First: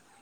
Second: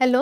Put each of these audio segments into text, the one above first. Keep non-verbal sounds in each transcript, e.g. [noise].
Hello.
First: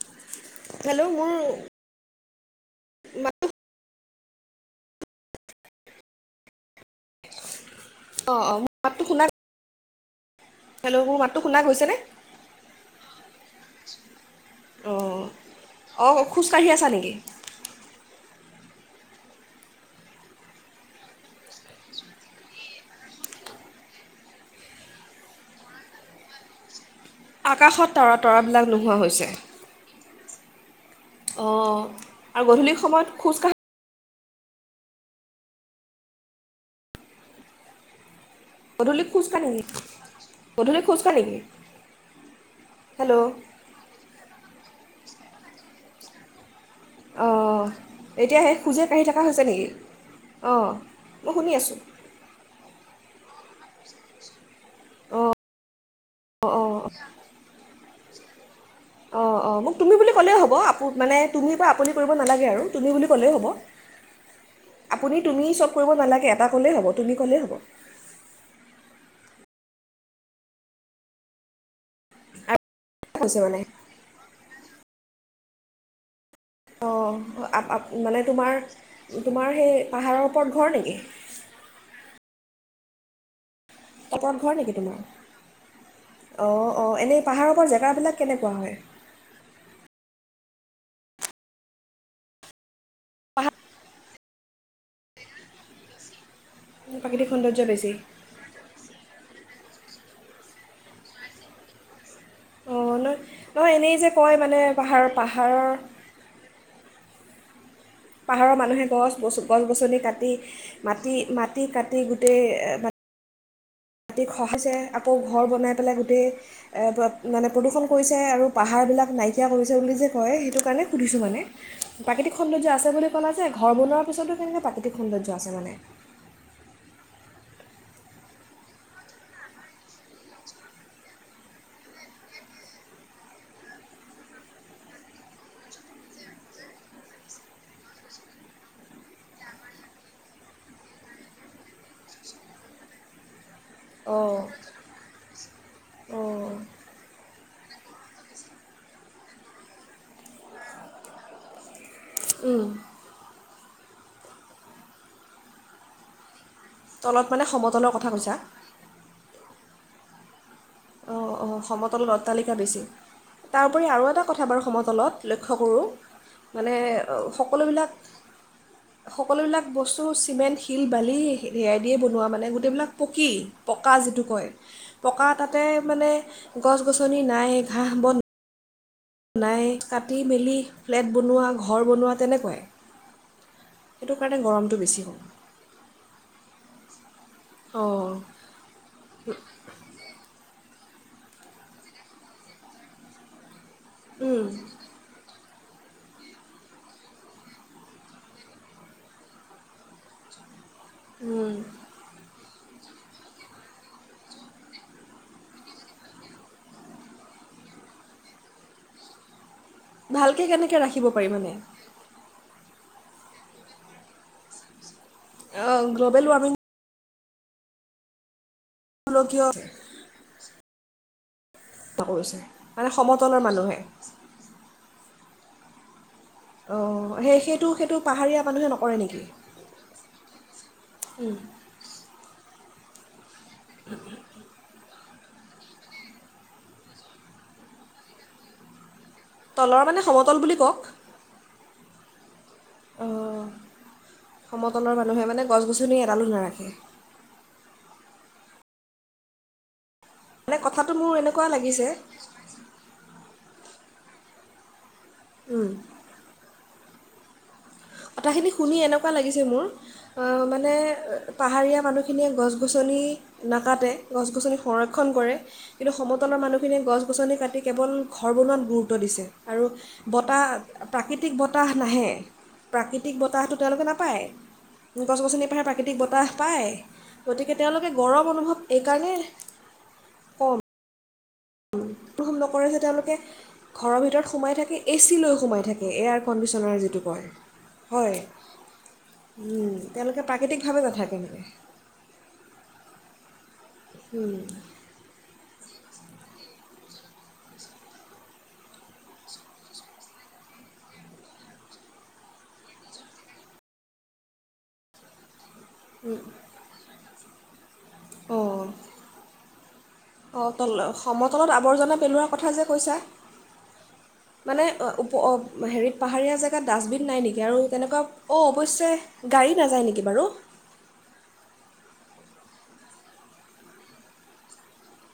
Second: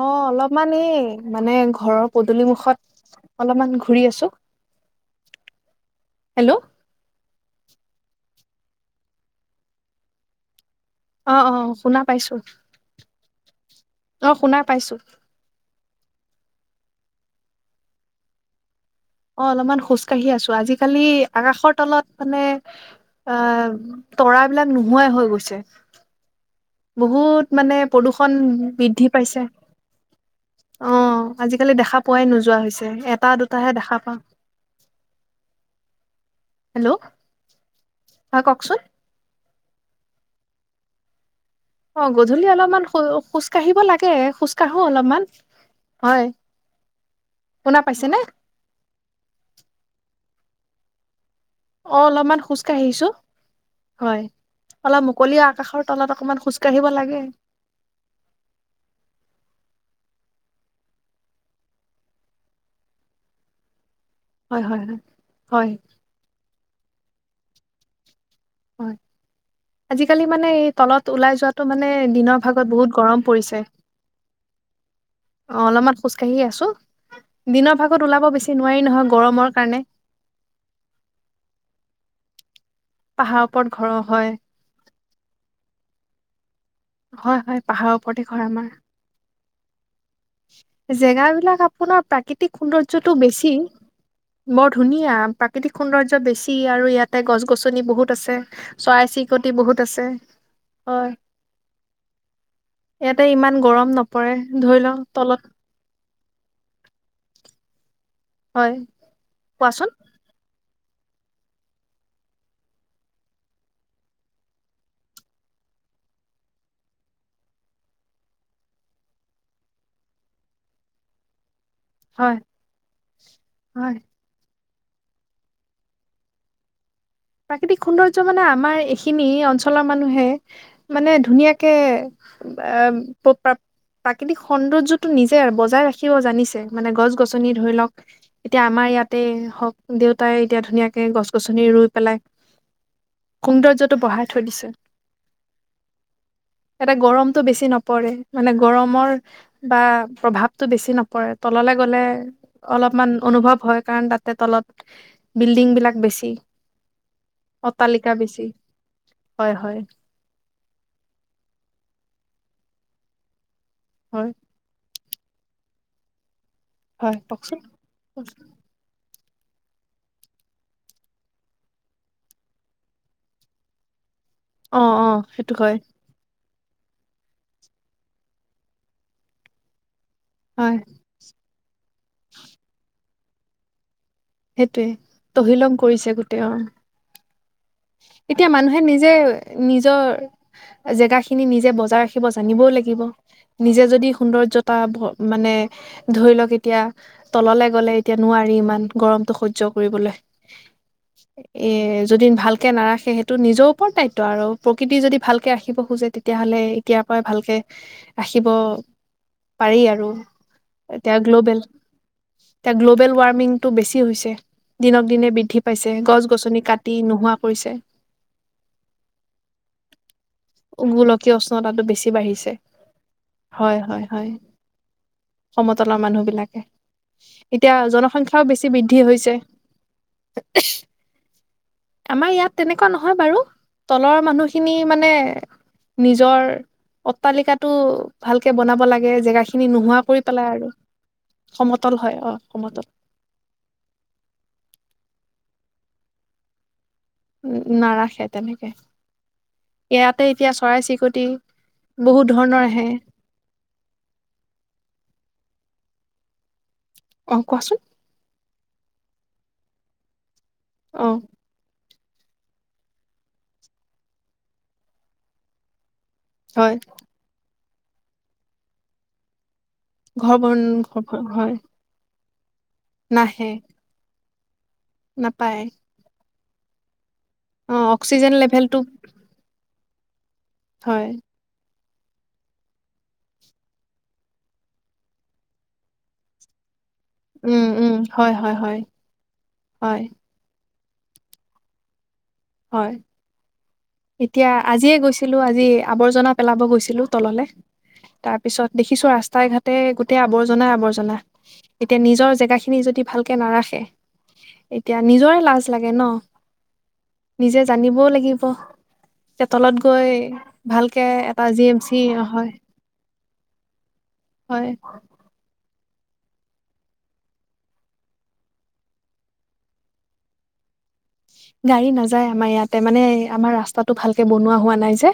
অ', অলপ মানে হেল্ল' মোৰ মানে ঘৰত মাত পদূলিমুখত অলপমান ঘূৰি আছো হেল্ল'। অ', অ', মোৰ মাতটো শুনা হেল্ল' মোৰ মাতটো অ', অ', গৈছেনে শুনা পাইছো, অ', শুনা পাইছো। অ', খোজ কাঢ়ি আছা নিকি? অ', অলপমান খোজ কাঢ়ি আছো আজিকালি আকাশৰ তলত মানে আহ তৰা বিলাক নোহোৱাই হৈ গৈছে। বহুত মানে আকাশত তৰা প্ৰদূষণ তৰাবিলাক নোহোৱা বৃদ্ধি হৈছে পাইছে অ', অঁ আজিকালি দেখা পোৱাই আৰু নোযোৱা গধূলি হৈছে সময়ত এটা খোজকাঢ়া দুটাহে দেখা পাওঁ। হেল্ল'। হয় কওকচোন গধূলি খোজ কাঢ়ি আহি গধূলি খোজকাঢ়ি নেকি? অ', গধূলি অলপমান হেল্ল' খোজ কাঢ়িব লাগে, খোজকাঢ়ো অলপমান। হয়। অ', শুনা পাইছেনে এতিয়া সেই খোজে কাঢ়ি থকা হৈছে নেকি? অ'। অ', অলপমান খোজ কঢ়িছো। হয়, অলপ মুকলি আকাশৰ তলত অকমান অঁ খোজ অঁ অঁ কাঢ়িব লাগে। অ, অ, মোক তুমি বুলি ক'লেই হ'ব। আপো মানে তুমি পৰা আপুনি কৰিব নালাগে আৰু, তুমি বুলি ক'লেই হ'ব। হয় হয় হয় আপুনি, তুমি চব হয় কৰিব নালাগে, এটা ক'লেই হ'ব, তুমি ক'লেই হ'ব। হয়, আজিকালি মানে এই তলত ওলাই যোৱাটো মানে দিনৰ ভাগত আৰু বহুত গৰম হৈছে পৰিছে। মানে অ', অলপমান খোজ অ', আপ-আপ, মানে বেছি তোমাৰ, নোৱাৰি নহয় গৰমৰ তোমাৰ কাৰণে সেই পাহাৰৰ ওপৰত ঘৰ নেকি? পাহাৰপ [unintelligible] ঘৰ নেকি তোমাৰ? অ' অ, এনেই হয় পাহাৰৰ হয় পা জেগাবিলাক ওপৰতে কেনেকুৱা হয়? জেগা বিলাক আপোনাৰ প্ৰাকৃতিক সৌন্দৰ্যটো বেছি, পাহাৰ বৰ ধুনীয়া প্ৰাকৃতিক সৌন্দৰ্য বেছ ই, আৰু ইয়াতে প্ৰাকৃতিক সৌন্দৰ্য গছ-গছনি বেছি বহুত আছে, চৰাই চি অতি বহুত আছে। হয়। অঁ ন ইয়াতে ইমান নহয় গৰম এনেই যে নপৰে, কয় মানে ধৰি পাহাৰ লওঁ পাহাৰৰ পাহাৰৰ হয় মানুহে গছ, কোৱাচোন গছ-গছনি কাটি মাটি, মাটি কাটি গোটেই গোটেই খহাইছে আকৌ, ঘৰ বনাই পেলাই গোটেই মানে প্ৰদূষণ কৰিছে আৰু পাহাৰবিলাক নাইকিয়া কৰিছে বুলি যে কয় সেইটো কাৰণে সুধিছোঁ মানে। হয় প্ৰাকৃতিক সৌন্দৰ্য আছে বুলি ক'লা যে ঘৰ হয়, বনোৱাৰ পিছতো কেনেকে প্ৰাকৃতি [unintelligible] সৌন্দৰ্য আছে মানে? প্ৰাকৃতিক সৌন্দৰ্য্য মানে আমাৰ এইখিনি অঞ্চলৰ মানুহে, মানে ধুনীয়াকে প্ৰাকৃতিক সৌন্দৰ্যটো নিজে বজাই ৰাখিব জানিছে। মানে গছ-গছনি ধৰি লওক এতিয়া আমাৰ ইয়াতে হওক দেউতাই এতিয়া ধুনীয়াকে গছ-গছনি ৰুই পেলাই। সৌন্দৰ্যটো বঢ়াই অঁ থৈ দিচে। অঁ ইয়াতে গৰমতটো বেছি নপৰে। মানে গৰমৰ বা প্ৰভাৱটো বেছি নপৰে। তললে গলে উম অলপমান অনুভৱ হয় কাৰণ তাতে তলত বিল্ডিং বিলাক বেছি। তলত মানে সমতলৰ অট্টালিকা কথা কৈছা বেছি হয় হয়। অ অ সমতলত অট্টালিকা বেছি। তাৰ উপৰি আৰু এটা হয় কথা বাৰু সমতলত। লক্ষ্য কৰো। মানে হয় কওকচোন সকলোবিলাক অ সকলোবিলাক বস্তু চিমেণ্ট শিল বালি সেইয়াই দিয়ে বনোৱা মানে গোটেইবিলাক পকী পকা যিটোক কই অ পকা তাত সেইটো তে, হয় মানে গছ-গছনি নাই ঘাঁহ-বন নাই। কাটি-মেলি হয় ফ্লেট বনোৱা, ঘৰ বনোৱা তেনেকুৱাই সেইটো কাৰণে গৰমটো সেইটোৱে বেছি হ'ল তহিলং কৰিছে গোটেই আৰু অঁ এতিয়া মানুহে, নিজে নিজৰ জেগাখিনি নিজে বজাই ৰাখিব জানিবও লাগিব। নিজে যদি উম, সৌন্দৰ্য্যতা ভ মানে ধৰি লওক এতিয়া তললে গ'লে এতিয়া নোৱাৰি ইমান গৰম। সহ্য কৰিবলৈ। উম। এ, যদি ভাল এতিয়া নাৰাখে সেইটো নিজৰ ওপৰত দায়িত্ব আৰু প্ৰকৃতি যদি ভালকে ৰাখিব খোজে তেতিয়াাহ'লে এতিয়াৰ পৰাই ভালকে ৰাখিব পাৰি আৰু, ভালকৈ কেনেকৈ ৰাখিব এতিয়া পাৰি মানে গ্ল'বেল এতিয়া গ্ল'বেল ৱাৰ্মিংটো বেছি হৈছে। [unintelligible] দিনক দিনে বৃদ্ধি পাইছে। গ্ল'বেল ৱাৰ্মিং গছ-গছনি কাত টি নোহোৱা কৰিছে। লোকীয় গোলকীয় উষ্ণতাটো বেছি বাঢ়িছে মানুহে হয়, হয়, হয়। সমতলৰ মানুহ বি লাকে। অঁ সেই সেইটো এতিয়া সেইটো পাহাৰীয়া জনসংখ্যাও বেছি মানুহে বৃদ্ধি নকৰে বৃদ্ধি নেকি হৈছে, আমাৰ ইয়াত তেনেকুৱা নহয় বাৰু। তলৰ মানুহখিনি মানে এ, নিজৰ অট্টালিকটো ভালকে বনাব লাগে। এ, জেগা খিনি তলৰ মানে নোহোৱি কৰি সমতল পেলাই বুলি আৰু কওক সমত তল হয় অ'। সমতল। অঁ সমতলৰ মানুহে মানে গছ-গছনি এডালো নাৰাখে। উ, নাৰাখে তেনেকে। এয়াতে এতিয়া মানে কথাটো মোৰ চৰাই-চিৰিকটি এনেকুৱা লাগিছে বহুত ধৰণৰ আহে। উম। অ', কোৱাচোন। কথাখিনি শুনি এনেকুৱা লাগিছে মোৰ অ', মানে অ পাহাৰীয়া মানুহ খিনিয়ে গছ-গছনি নাকাটে, গছ-গছনি সংৰক্ষণ কৰে। কিন্তু সমতলৰ হয় মানুহখিনে গছ-গছনি কাটি কেৱল ঘৰ বনোৱাত গুৰুত্ব দিছে। আৰু ঘৰ বতাহ বন ঘৰ বন প্ৰাকৃতিক হয় বতাহ নাহে। প্ৰাকৃতিক নাহে বতাহটো তেওঁলোকে নাপায়। গছ-গছনিৰ নাপায় পৰা প্ৰাকৃতিক বতাহ পায়। গতিকে অ তেওঁলোকে গৌৰৱ অক্সিজেন অনুভৱ লেভেলটো এইকাৰণে কম হয়। নকৰে যে তেওঁলোকে ঘৰৰ ভিতৰত সোমাই থাকে এ চি লৈ সোমাই থাকে এয়াৰ কণ্ডিচনাৰ উম উম যিটো। হয়, হয় উম, হয় তেওঁলোকে প্ৰাকৃতিক ভাবে নাথাকেনেকে হয়। এতিয়া আজিয়ে গৈছিলো আজিয়ে আৱৰ্জনা পেলাব গৈছিলো তললে, তাৰ পিছত দেখিছো ৰাস্তা ঘাটে গোটেই আৱৰ্জনাই আৱৰ্জনা, এতিয়া নিজৰ জেগা খিনি যদি ভালকে নাৰাখে এতিয়া নিজৰে লাজ লাগে ন'। নিজে জানিবও লাগিব। তলত। গৈ অ', তল ভালকে এটা সমতলত জি এম চি আৱৰ্জনা পেলোৱাৰ হয় কথা যে কৈছা। মানে হয় উপ, হেৰিত পাহাৰীয়া জেগাত ডাষ্টবিন নাই নেকি আৰু তেনেকুৱা অ অৱশ্যে গাড়ী নাযায় নেকি বাৰু? গাড়ী নাযায় আমাৰ ইয়াতে মানে, আমাৰ ৰাস্তাটো ভালকে বনোৱা হোৱা নাই যে,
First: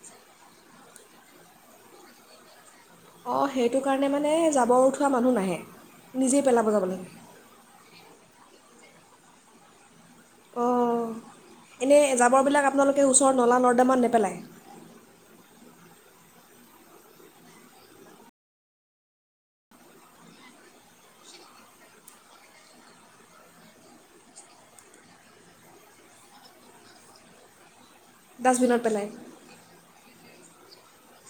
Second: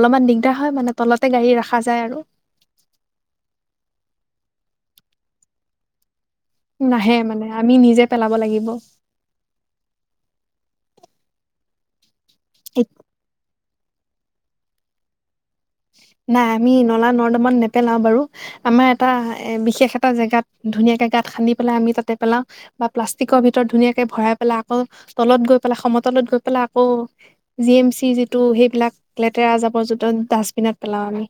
অলপমান দিগদাৰ হয় মানে তলতে গাড়ী ৰাখা যায় আৰু। অহ, সেইটো কাৰণে মানে যাবৰ উঠোৱা মানুহ নাহে। নিজেই পেলাব যাব লাগে নাহে মানে আমি নিজে পেলাব লাগিব। অহ, এনে জাব বৰ বিলাক আপোনালোকে ওচৰৰ নলা নদ দামত নেপেলায়। নাই, আমি নলা-নৰ্দমান নেপেলাওঁ বাৰু। আমাৰ এটা এ বিশেষ এটা জেগাত ধুনীয়াকে গাত সান্দি পেলাই আমি তাতে পেলাওঁ বা প্লাষ্টিকৰ ভিতৰত ধুনীয়াকে ভৰাই পেলাই। আকৌ তলত গৈ পেলাই সমতলত গৈ পেলাই আকৌ জি এম চি সি যিটো ডাষ্টবিনত সেইবিলাক পেলায় লেতেৰা জাবৰ যোতন ডাষ্ট বিনত পেলাওঁ আমি।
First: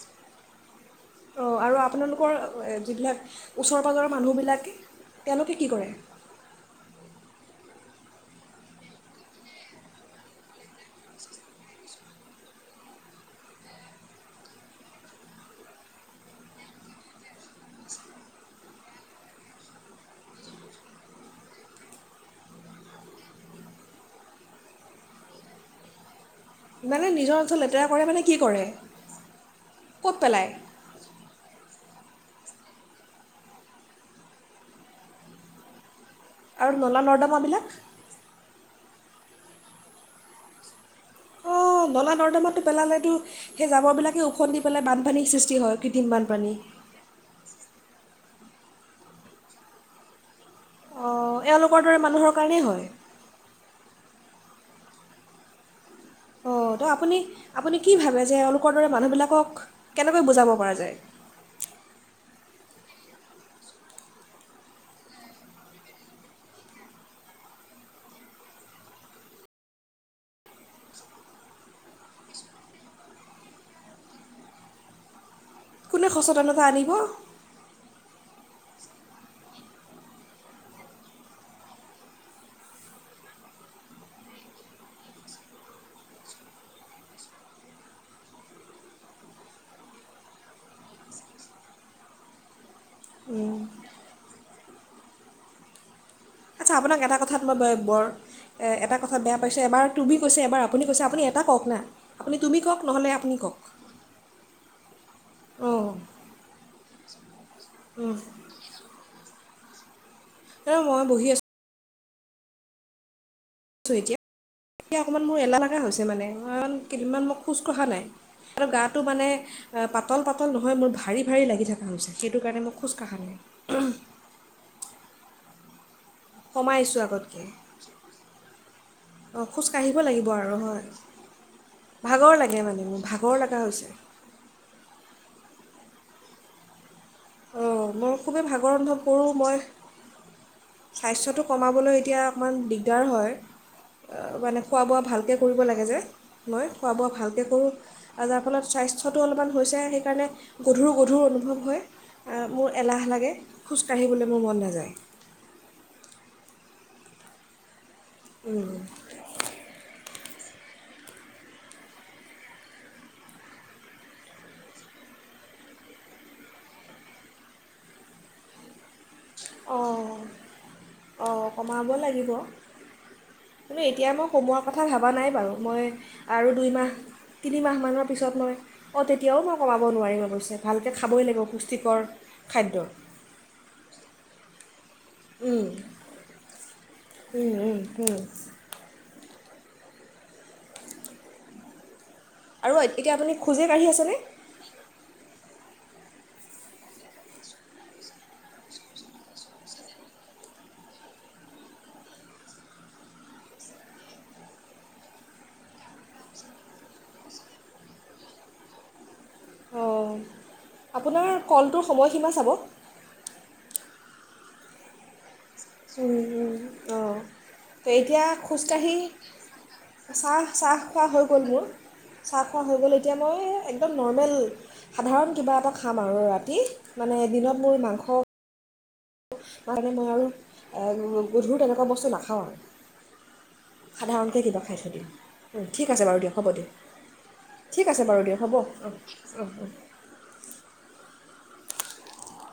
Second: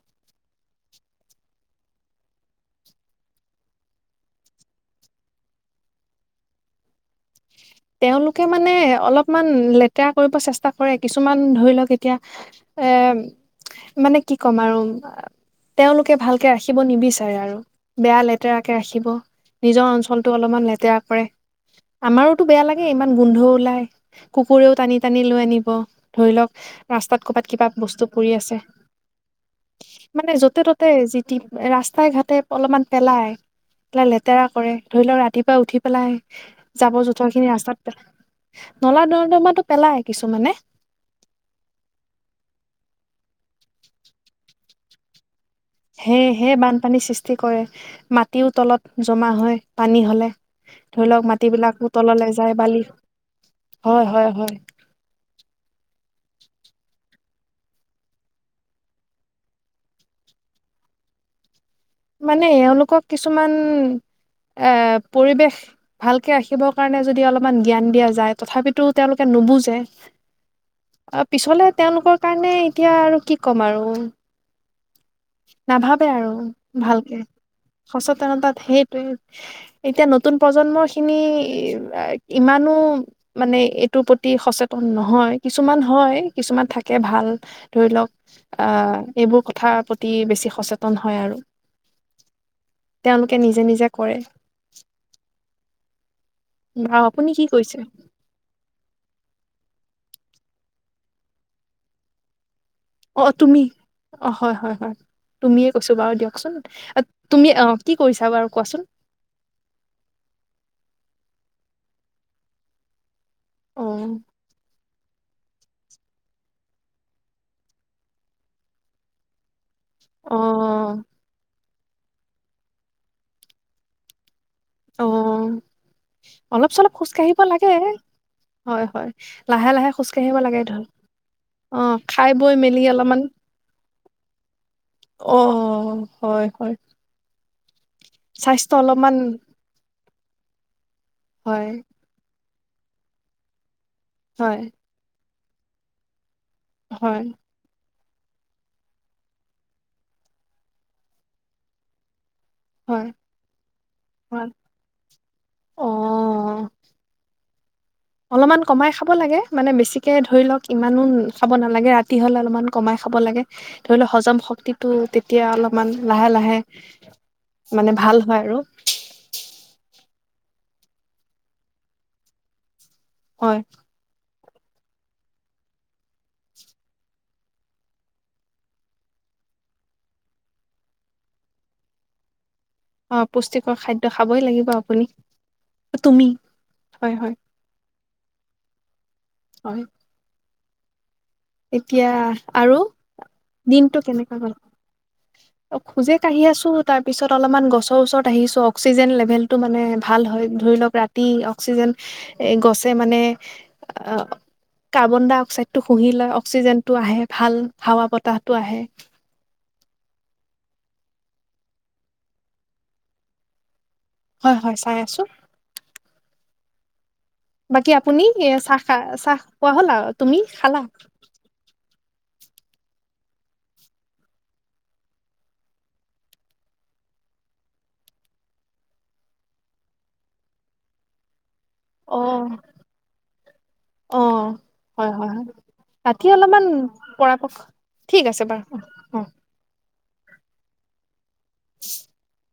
অহ, আৰু আপোনালোকৰ অ', এ যিবিলাক ওচৰ পাজৰৰ মানুহবিলাক, তেওঁলোকে কি কৰে? তেওঁলোকে মানে অলপমান লেতেৰা কৰিব চেষ্টা কৰে। কিছুমান, ধৰি লওঁক এতিয়া এ মানে কি কম আৰু তেওঁলোকে ভালকে ৰাখিব নিবিচাৰে আৰু বেয়া লেতেৰা কে ৰাখিব, নিজৰ অঞ্চলটো অলপমান লেতেৰা কৰে, আমাৰো তু বেয়া লাগে, ইমান গোন্ধও ওলাই, কুকুৰেও টানি টানি লৈ আনিব, ধৰি লওঁক মানে ৰাস্তাত নিজৰ কৰবাত অঞ্চল কিবা লেতেৰা বস্তু কৰে মানে পৰি কি আছে, কৰে ক'ত মানে পেলায় যতে ততে যি তি এ ৰাচ তাই ঘাটে অলপমান পেলাই, পেলাই লেতেৰা কৰে, ধৰি লওঁক ৰাতিপুৱা উঠি পেলাই আৰু জাবৰ জোথৰ নলা-নৰ্দম খিনি ৰাস্তাত পে নলা-নৰ্দমাটো পেলাই কিছুমানে। অহ, নলা-নৰ্দমাতটো পেলালেতো সেই জাবৰ বিলাকে ওখত নি পেলাই বানপানীৰ সৃষ্টি হয় কৃত্ৰিম সেয়হে বানপানী বানপানীৰ সৃষ্টি কৰে, মা তিও তলত জমা হয়, পানী হ'লে। ধৰি লওঁক, অঁ এওঁলোকৰ মাটিবিলাকো দৰে মানুহৰ তললে যায় কাৰণেই বালি হয় হয়-হয়-হয়। অ', তো আপুনি, আপুনি কি ভাবে যে এওঁলোকৰ দৰে মানুহবিলাকক কেনেকৈ বুজাব পৰা যায়? মানে, এওঁলোকক কিছুমান এ পৰিৱেশ ভালকে ৰাখিবৰ কাৰণে যদি অলপমান জ্ঞান দিয়া যায়, তথাপিতো তেওঁলোকে নুবুজে, অ পিছলে তেওঁলোকৰ কাৰণে এতিয়া আৰু কি ক'ম আৰু। নাভাবে কোনে আৰু। সচেতনতা আনিব ভালকে, সচেত তামানে তাত সেইটোৱে। এতিয়া নতুন প্ৰজন্ম খিনি, ইমানো মানে এইটোৰ প্ৰতি সচেতন নহয়, কিছুমান হয়, কিছুমান থাকে ভাল। ধৰি লওক আহ, এইবোৰ কথা প্ৰতি বেছি সচেতন হয় আৰু। তেওঁলোকে নিজে নিজে কৰে। আচ্ছা বা আপোনাক এটা আপুনি কথাত কি মই বৰ কৰিছে বৰ, এ এটা কথাত বেয়া পাইছোঁ, এবাৰ তুমি কৈছে এবাৰ আপুনি কৈছে। আপুনি এটা কওক না, আপুনি তুমি কওক নহ'লে অ, আপুনি কওক তুমি। অ হয়, হয়, হয়। তুমিয়ে অঁ কৈছো বাৰু দিয়কচোন। [inaudible] তুমি, অ' কি কৰিছা বাৰু, কোৱাচোন। এ মই বহি আছোঁ। অ ত' এতিয়া- অকমান মোৰ এলাহ লগা হৈছে মানে, কাৰণ কেইদিনমান মই খোজ কঢ়া নাই আৰু গাটো মানে- পাতল অ পাতল নহয়, মোৰ ভাৰী ভাৰী লাগি থাক সেইটো কাৰণে মই খোজ কাঢ়া নাই। অ'। অলপ চলপ কমাইছোঁ খোজ কাঢ়িব আগতকৈ লাগে হয়, হয় অঁ লাহে লাহে কাঢ়িব খোজ লাগিব কঢ়িব আৰু লাগে ধৰ হয় খাই ভাগৰ বৈ লাগে মানে মেলি মোৰ অলমান ভাগৰ লগা হৈছে অ'। অ', হয়, হয়। অ'। মোৰ খুবেই ভাগৰ স্বাস্থ্য অনুভৱ অলপমান কৰো, মই স্বাস্থ্যটো হয় কমাবলৈ এতিয়া অকণমান দিগদাৰ হয়। অ, হয় মানে খোৱা-বোৱা ভালকে কৰিব লাগে যে মই খোৱা-বোৱা হয় ভালকৈ কৰোঁ। আৰু যাৰ ফলত স্বাস্থ্যটো অলপমান হৈছে সেইকাৰণে গধুৰ গধুৰ অনুভৱ হয়। মোৰ হয় এলাহ লাগে, খোজকাাঢ়িবলৈ মোৰ হয় মন নাযায়। অ অলপমান কমাই খাব লাগে। মানে বেছিকে ধ ধৰি লওক ইমানো খাব নালাগে। ৰাতি হলে অলপমান কমাই খাব লাগে ধৰি লওক হজম শক্তিটো তেতিয়া অলপমান লাহে লাহে মানে ভাল হয় আৰু। অ, অ, অ। কমাব লাগিব। হয় কিন্তু এতিয়া মোক কমোৱাৰ কথা ভবা নাই বাৰু। মই আৰু দুইমাহ তিনিমাহমানৰ পিছত মই অ, তেতিয়াও মই কমাব নোৱাৰিম অৱশ্যে ভালকৈ খাবই লাগিব পুষ্টিকৰ। অ পুষ্টিকৰ খাদ্য খাব। খাবই লাগিব। [unintelligible] তুমি। হয় হয় উম, উম, উম। হয়। [unintelligible] এতিয়া আৰু এতিয়া আপুনি খোজে কাঢ়ি দিনটো আছেনে কেনেকৈ গল? অ খোজে কাঢ়ি আছো। তাৰপিছত অলপমান গছৰ ওচৰত আহিছো অক্সিজেন লেভেল টো মানে ভাল হয়। ধৰি লওক ৰাতি অক্সিজেন এ গছে মানে অ কাৰ্বন ডাই অক্সাইডটো শুহি লয়। অক্সিজেনটো আহে ভাল। হাৱা বতাহটো আহে। অ, আপোনাৰ কলটোৰ সময়সীমা চাব। হয়, হয় চাই আছো। [unintelligible] অ। বাকী আপুনি এ, চাহ, চাহ খোৱা হ'ল আৰু, তুমি চাহ চাহ খালা? খোৱা হৈ গ'ল মোৰ চাহ খোৱা হৈ গ'ল। এতিয়া মই একদম নৰ্মেল সাধাৰণ কিবা এটা খাম আৰু ৰাতি। মানে দিনত মোৰ মাংস কাৰণে মই আৰু এ, গধুৰ তেনে- এনেকুৱা বস্তু অ নাখাওঁ আৰু অ সাধাৰণকৈ কিবা খাই থৈ হয় হয় হয় দিম। ঠিক আছে বাৰু দিয়ক হ'ব দিয়ক। ঠিক আছে বাৰু দিয়ক হ'ব। অ, অ। [unintelligible]